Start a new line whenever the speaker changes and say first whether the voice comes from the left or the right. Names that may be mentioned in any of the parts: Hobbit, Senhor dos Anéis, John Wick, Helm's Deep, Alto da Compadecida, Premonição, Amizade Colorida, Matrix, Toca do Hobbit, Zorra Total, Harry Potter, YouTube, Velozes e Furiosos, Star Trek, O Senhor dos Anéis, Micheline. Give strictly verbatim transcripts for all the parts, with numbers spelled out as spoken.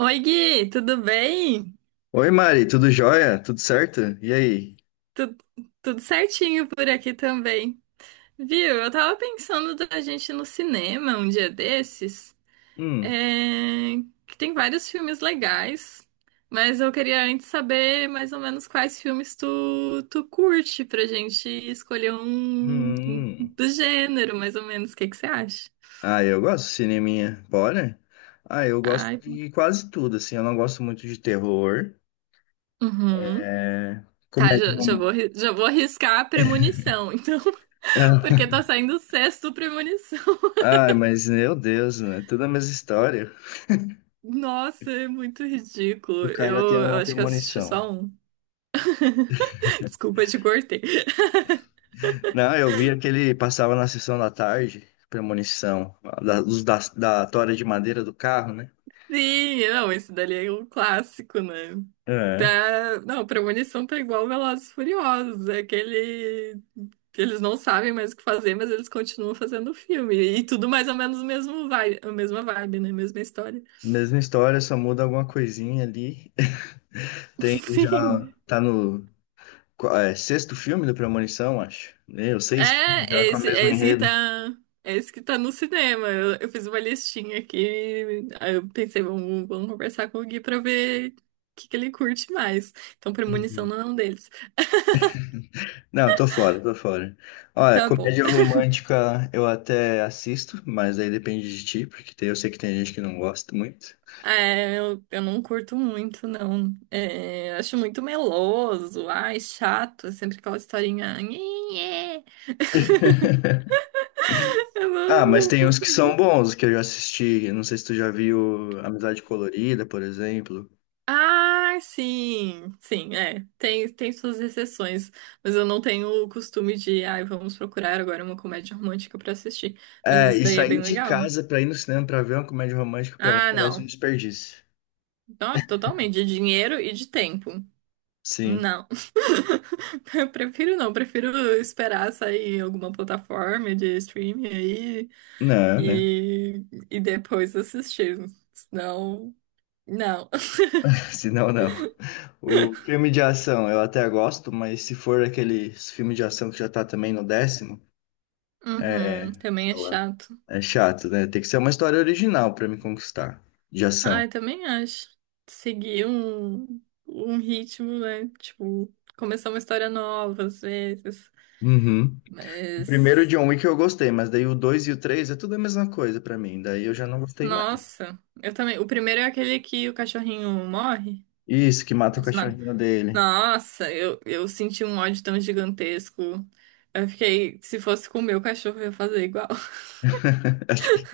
right: Oi, Gui, tudo bem?
left: Oi, Mari, tudo jóia? Tudo certo? E aí?
right: Tu- Tudo certinho por aqui também. Viu? Eu tava pensando da gente ir no cinema um dia desses, é,
left: Hum,
right: que tem vários filmes legais, mas eu queria antes saber mais ou menos quais filmes tu, tu curte pra gente escolher
left: hum,
right: um um
left: hum.
right: do gênero, mais ou menos. O que que você acha?
left: Ah, eu gosto de cineminha. Bora? Ah, eu gosto
right: Ai,
left: de quase tudo, assim. Eu não gosto muito de terror,
right: uhum.
left: é,
right: Tá,
left: comédia
right: já, já vou,
left: romântica.
right: arri- já vou arriscar a premonição, então, porque tá saindo o sexto premonição.
left: Ah, mas meu Deus, né? Tudo a mesma história.
right: Nossa, é muito ridículo.
left: O cara tem
right: Eu, eu
left: uma
right: acho que eu assisti só
left: premonição.
right: um. Desculpa, eu te cortei.
left: Não, eu vi aquele passava na sessão da tarde, premonição, da, dos- da, da tora de madeira do carro, né?
right: Sim, não, esse dali é um clássico, né?
left: É.
right: Tá. Não, Premonição tá igual Velozes e Furiosos. É aquele. Eles não sabem mais o que fazer, mas eles continuam fazendo o filme. E tudo mais ou menos o mesmo vibe, a mesma vibe, né? Mesma história.
left: Mesma história, só muda alguma coisinha ali. Tem já
right: Sim.
left: tá no qua- é, sexto filme do Premonição, acho. Meu,
right: É,
left: seis filmes já
right: é
left: com a
right: esse, é
left: mesma
right: esse que tá,
left: enredo.
right: É esse que tá no cinema. Eu, eu fiz uma listinha aqui. Aí eu pensei, vamos, vamos conversar com o Gui pra ver o que, que ele curte mais. Então, Premonição
left: Uhum.
right: não é um deles.
left: Não, tô fora, tô fora. Olha,
right: Tá bom.
left: comédia romântica eu até assisto, mas aí depende de ti, porque tem- eu sei que tem gente que não gosta muito.
right: É, eu, eu não curto muito, não. É, acho muito meloso. Ai, chato. É sempre aquela historinha. Nhe, nhe. Eu
left: Ah,
right: não,
left: mas
right: não
left: tem uns que são
right: consigo.
left: bons, que eu já assisti. Eu não sei se tu já viu Amizade Colorida, por exemplo.
right: Ah, sim, sim, é. Tem, tem suas exceções, mas eu não tenho o costume de, ai, vamos procurar agora uma comédia romântica pra assistir. Mas
left: É,
right: esse
left: e
right: daí é bem
left: sair de
right: legal.
left: casa pra ir no cinema pra ver uma comédia romântica, pra mim,
right: Ah,
left: parece um
right: não.
left: desperdício.
right: Nossa, totalmente, de dinheiro e de tempo.
left: Sim.
right: Não. Eu prefiro não, prefiro esperar sair em alguma plataforma de streaming aí
left: Não, né?
right: e, e depois assistir. Senão, não.
left: Se não, não. O filme de ação eu até gosto, mas se for aqueles filme de ação que já tá também no décimo, é,
right: Uhum, também
left: sei
right: é
left: lá,
right: chato.
left: é chato, né? Tem que ser uma história original pra me conquistar, de
right: Ah,
left: ação.
right: eu também acho. Seguir um, um ritmo, né? Tipo, começar uma história nova às vezes.
left: Uhum. O primeiro
right: Mas,
left: John Wick eu gostei, mas daí o dois e o três é tudo a mesma coisa pra mim, daí eu já não gostei mais.
right: nossa, eu também. O primeiro é aquele que o cachorrinho morre,
left: Isso, que mata o
right: eles matam.
left: cachorrinho dele.
right: Nossa, eu, eu senti um ódio tão gigantesco. Eu fiquei, se fosse com o meu cachorro, eu ia fazer igual.
left: Acho que,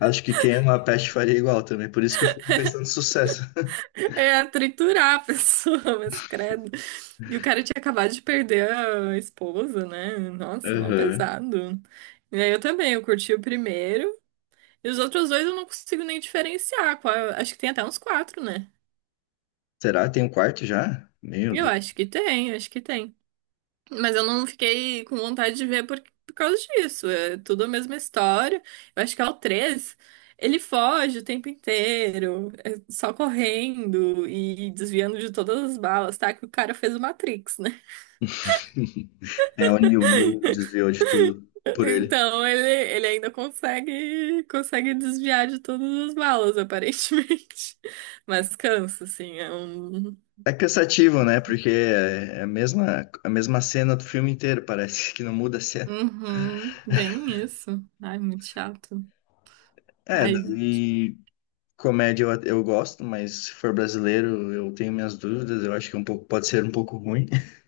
left: acho que quem ama a peste faria igual também, por isso que fez tanto sucesso.
right: É triturar a pessoa, mas credo. E o cara tinha acabado de perder a esposa, né? Nossa, mal
left: Uhum.
right: pesado. E aí eu também, eu curti o primeiro. E os outros dois eu não consigo nem diferenciar. Qual- Acho que tem até uns quatro, né?
left: Será? Tem um quarto já? Meu
right: Eu
left: Deus.
right: acho que tem, acho que tem. Mas eu não fiquei com vontade de ver por, por causa disso. É tudo a mesma história. Eu acho que é o três. Ele foge o tempo inteiro, é só correndo e desviando de todas as balas, tá? Que o cara fez o Matrix, né?
left: É, o Neil, o Neil desviou de tudo por ele.
right: Então ele, ele ainda consegue, consegue desviar de todas as balas, aparentemente. Mas cansa, assim, é um.
left: É cansativo, né? Porque é a mesma, a mesma cena do filme inteiro, parece que não muda a cena.
right: Uhum, bem isso. Ai, muito chato.
left: É,
right: Ai,
left: daí comédia eu, eu gosto, mas se for brasileiro eu tenho minhas dúvidas, eu acho que é um pouco, pode ser um pouco ruim,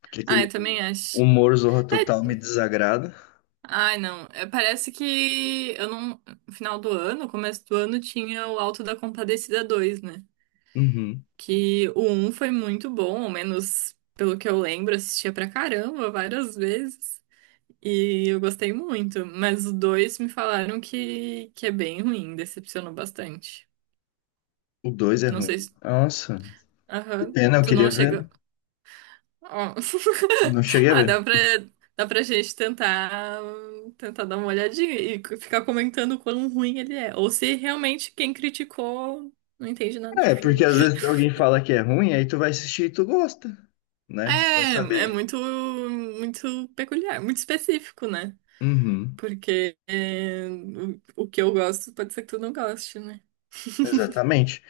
left: porque
right: ai, eu
left: aquele
right: também acho.
left: humor Zorra Total
right: É,
left: me desagrada.
right: ai, não. É, parece que eu não. No final do ano, começo do ano, tinha o Alto da Compadecida dois, né?
left: Uhum.
right: Que o um foi muito bom, ao menos pelo que eu lembro, assistia pra caramba várias vezes. E eu gostei muito. Mas o dois me falaram que, que é bem ruim, decepcionou bastante.
left: O dois é
right: Não
left: ruim.
right: sei se.
left: Nossa, que
right: Aham.
left: pena, eu
right: Tu não
left: queria
right: chegou.
left: ver.
right: Ó.
left: Não cheguei a
right: Ah, dá
left: ver.
right: pra, dá pra gente tentar, tentar dar uma olhadinha e c- ficar comentando o quão ruim ele é. Ou se realmente quem criticou não entende nada de
left: É, porque
right: filme.
left: às vezes alguém fala que é ruim, aí tu vai assistir e tu gosta, né? Vai
right: É, é
left: saber.
right: muito, muito peculiar, muito específico, né?
left: Uhum.
right: Porque é, o, o que eu gosto pode ser que tu não goste, né?
left: Exatamente.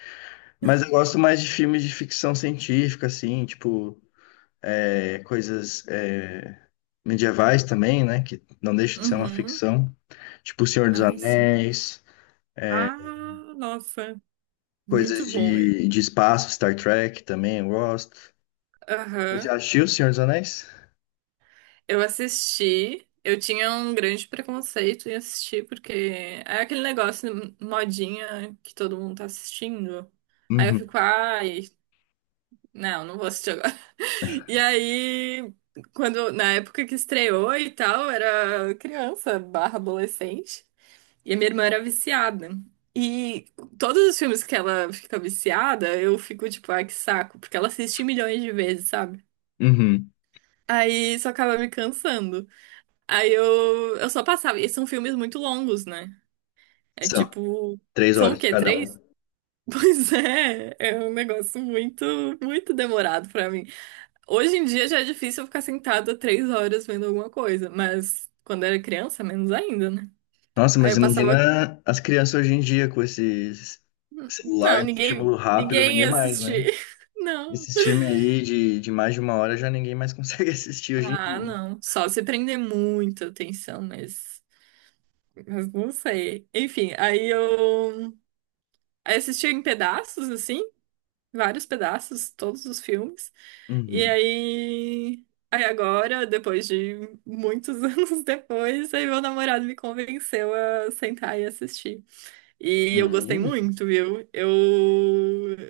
left: Mas eu gosto mais de filmes de ficção científica, assim, tipo, é, coisas é, medievais também, né? Que não deixa de ser uma
right: Uhum.
left: ficção. Tipo O Senhor dos
right: Ai, sim.
left: Anéis, é,
right: Ah, nossa, muito
left: coisas
right: bom.
left: de, de espaço, Star Trek também eu gosto. Você
right: Aham.
left: já assistiu O Senhor dos Anéis?
right: Eu assisti, eu tinha um grande preconceito em assistir, porque é aquele negócio modinha que todo mundo tá assistindo. Aí eu
left: Uhum.
right: fico, ai, não, não vou assistir agora. E aí, quando, na época que estreou e tal, era criança barra adolescente, e a minha irmã era viciada. E todos os filmes que ela fica viciada, eu fico tipo, ai, que saco, porque ela assiste milhões de vezes, sabe?
left: Uhum.
right: Aí isso acaba me cansando. Aí eu, eu só passava. E são filmes muito longos, né? É
left: São
right: tipo.
left: três
right: São o
left: horas
right: quê?
left: cada um.
right: Três? Pois é, é um negócio muito, muito demorado pra mim. Hoje em dia já é difícil eu ficar sentada três horas vendo alguma coisa, mas quando era criança, menos ainda, né?
left: Nossa,
right: Aí
left: mas
right: eu passava.
left: imagina as crianças hoje em dia com esse celular,
right: Não, ninguém,
left: estímulo rápido,
right: ninguém
left: ninguém
right: ia
left: mais, né?
right: assistir. Não.
left: Esses filmes aí de, de mais de uma hora já ninguém mais consegue assistir hoje em
right: Ah,
left: dia.
right: não. Só se prender muita atenção, mas. Mas não sei. Enfim, aí eu. Aí assistia em pedaços, assim. Vários pedaços, todos os filmes. E
left: Uhum.
right: aí, aí agora, depois de muitos anos depois, aí meu namorado me convenceu a sentar e assistir. E eu gostei
left: Uhum.
right: muito, viu? Eu,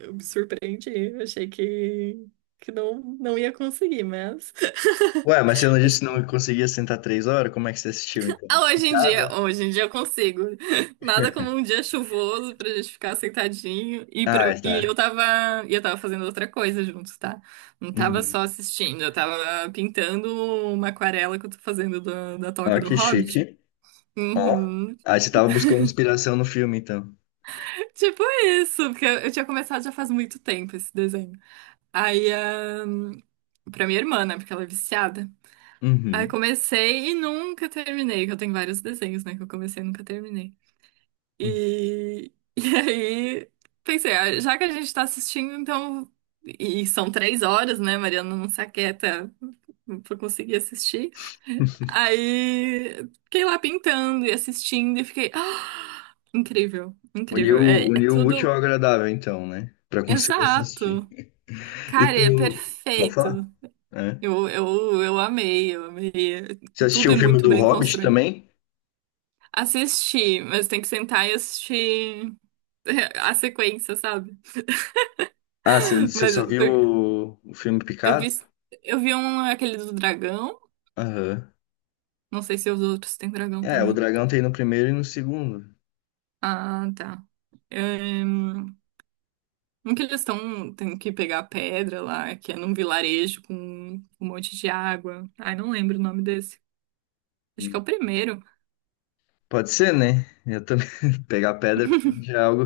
right: eu me surpreendi. Eu achei que, que não, não ia conseguir, mas,
left: Ué, mas você não disse
right: mas
left: que não conseguia sentar três horas? Como é que você assistiu então?
right: ah, hoje em dia,
left: Picada?
right: hoje em dia eu consigo. Nada como um dia chuvoso pra gente ficar sentadinho. E,
left: Ah,
right: pra-
left: é,
right: e eu
left: tá.
right: tava, e eu tava fazendo outra coisa juntos, tá? Não tava
left: Uhum.
right: só assistindo, eu tava pintando uma aquarela que eu tô fazendo da, da Toca
left: Ó,
right: do
left: que
right: Hobbit.
left: chique. Ó.
right: Uhum.
left: Ah, você tava buscando inspiração no filme então.
right: Tipo isso, porque eu, tinha começado já faz muito tempo esse desenho. Aí, ahn, pra minha irmã, né, porque ela é viciada. Aí
left: Uhum.
right: comecei e nunca terminei, que eu tenho vários desenhos, né, que eu comecei e nunca terminei.
left: Uhum.
right: E, e aí pensei, ah, já que a gente tá assistindo, então. E são três horas, né? Mariana não se aquieta pra conseguir assistir. Aí fiquei lá pintando e assistindo e fiquei. "Ah, incrível, incrível.
left: Uniu,
right: É, é
left: uniu o útil
right: tudo
left: ao agradável então, né? Pra conseguir assistir.
right: exato.
left: E
right: Cara, é
left: tu. Pode
right: perfeito.
left: falar? É.
right: Eu, eu, eu amei, eu amei.
left: Você
right: Tudo
left: assistiu o
right: é
left: filme
right: muito
left: do
right: bem
left: Hobbit
right: construído.
left: também?
right: Assisti, mas tem que sentar e assistir a sequência, sabe?
left: Ah, você você
right: Mas.
left: só viu o, o filme
right: Eu vi,
left: Picado?
right: eu vi um, aquele do dragão.
left: Aham.
right: Não sei se os outros têm dragão
left: É, o
right: também.
left: dragão tem no primeiro e no segundo.
right: Ah, tá. É, um que eles estão, tem que pegar a pedra lá, que é num vilarejo com um monte de água. Ai, não lembro o nome desse. Acho que é
left: Hum.
right: o primeiro.
left: Pode ser, né? Eu também. Pegar pedra pra mim já é algo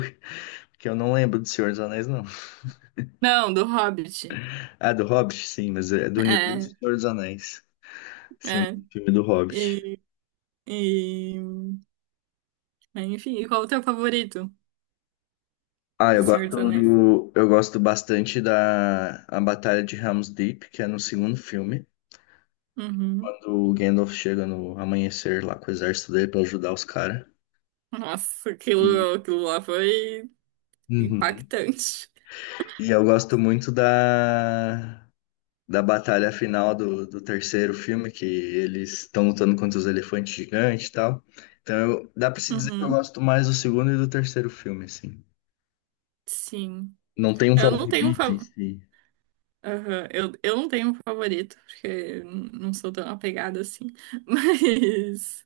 left: que eu não lembro do Senhor dos Anéis, não.
right: Não, do Hobbit.
left: Ah, do Hobbit, sim, mas é do universo do
right: É,
left: Senhor dos Anéis. Sim,
right: é.
left: filme do Hobbit.
right: E, e... Enfim, e qual o teu favorito
left: Ah, eu
right: do Senhor dos
left: gosto
right: Anéis?
left: do, eu gosto bastante da a Batalha de Helm's Deep, que é no segundo filme,
right: Uhum.
left: quando o Gandalf chega no amanhecer lá com o exército dele pra ajudar os caras.
right: Nossa,
left: E,
right: aquilo, aquilo lá foi
left: Uhum.
right: impactante.
left: E eu gosto muito da da batalha final do, do terceiro filme, que eles estão lutando contra os elefantes gigantes e tal. Então, eu- dá pra se dizer que eu
right: Uhum.
left: gosto mais do segundo e do terceiro filme, assim.
right: Sim.
left: Não tem um
right: Eu não tenho um
left: favorito em
right: favorito.
left: si.
right: Eu, eu não tenho um favorito, porque eu não sou tão apegada assim. Mas.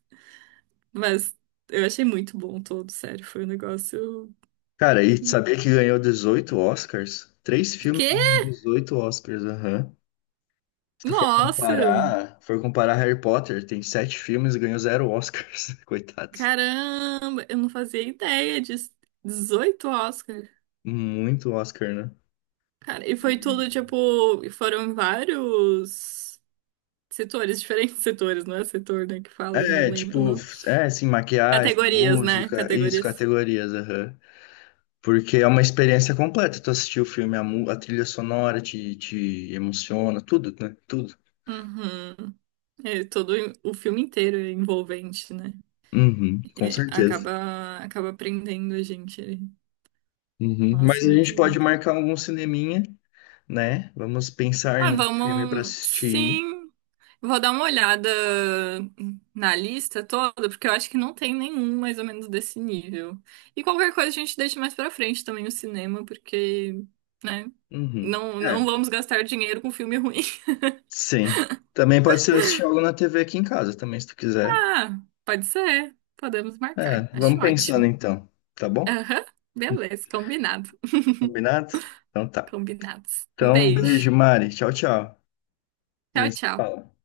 right: Mas Eu achei muito bom todo, sério. Foi um negócio.
left: Cara, e sabia que ganhou dezoito Oscars? Três filmes
right: Que?
left: ganhando 18 Oscars, aham. Se tu for
right: Nossa!
left: comparar, for comparar Harry Potter, tem sete filmes e ganhou zero Oscars. Coitados.
right: Caramba! Eu não fazia ideia disso. Dezoito Oscar.
left: Muito Oscar, né?
right: Cara, e foi tudo
left: E-
right: tipo. E foram em vários setores, diferentes setores, não é setor, né? Que fala, não
left: É,
right: lembro o
left: tipo,
right: nome.
left: é, assim, maquiagem,
right: Categorias, né?
left: música, isso,
right: Categorias.
left: categorias, aham. Porque é uma experiência completa. Tu assistiu o filme, a, mu- a trilha sonora te, te emociona, tudo, né? Tudo.
right: Uhum. É, todo o filme inteiro é envolvente, né?
left: Uhum, com
right: E
left: certeza.
right: acaba, acaba prendendo a gente ali.
left: Uhum. Mas
right: Nossa,
left: a
right: muito
left: gente pode
right: lindo.
left: marcar algum cineminha, né? Vamos pensar
right: Ah,
left: num filme para
right: vamos.
left: assistir.
right: Sim, vou dar uma olhada na lista toda, porque eu acho que não tem nenhum mais ou menos desse nível. E qualquer coisa a gente deixa mais pra frente também o cinema, porque, né?
left: Uhum.
right: Não, não
left: É,
right: vamos gastar dinheiro com filme ruim.
left: sim. Também pode ser assistir algo na T V aqui em casa, também, se tu quiser.
right: Ah, pode ser. Podemos
left: É,
right: marcar.
left: vamos
right: Acho
left: pensando
right: ótimo.
left: então, tá bom?
right: Aham, beleza, combinado.
left: Combinado? Então tá.
right: Combinados. Um
left: Então, beijo,
right: beijo.
left: Mari. Tchau, tchau. A
right: Tchau,
left: gente se
right: tchau.
left: fala.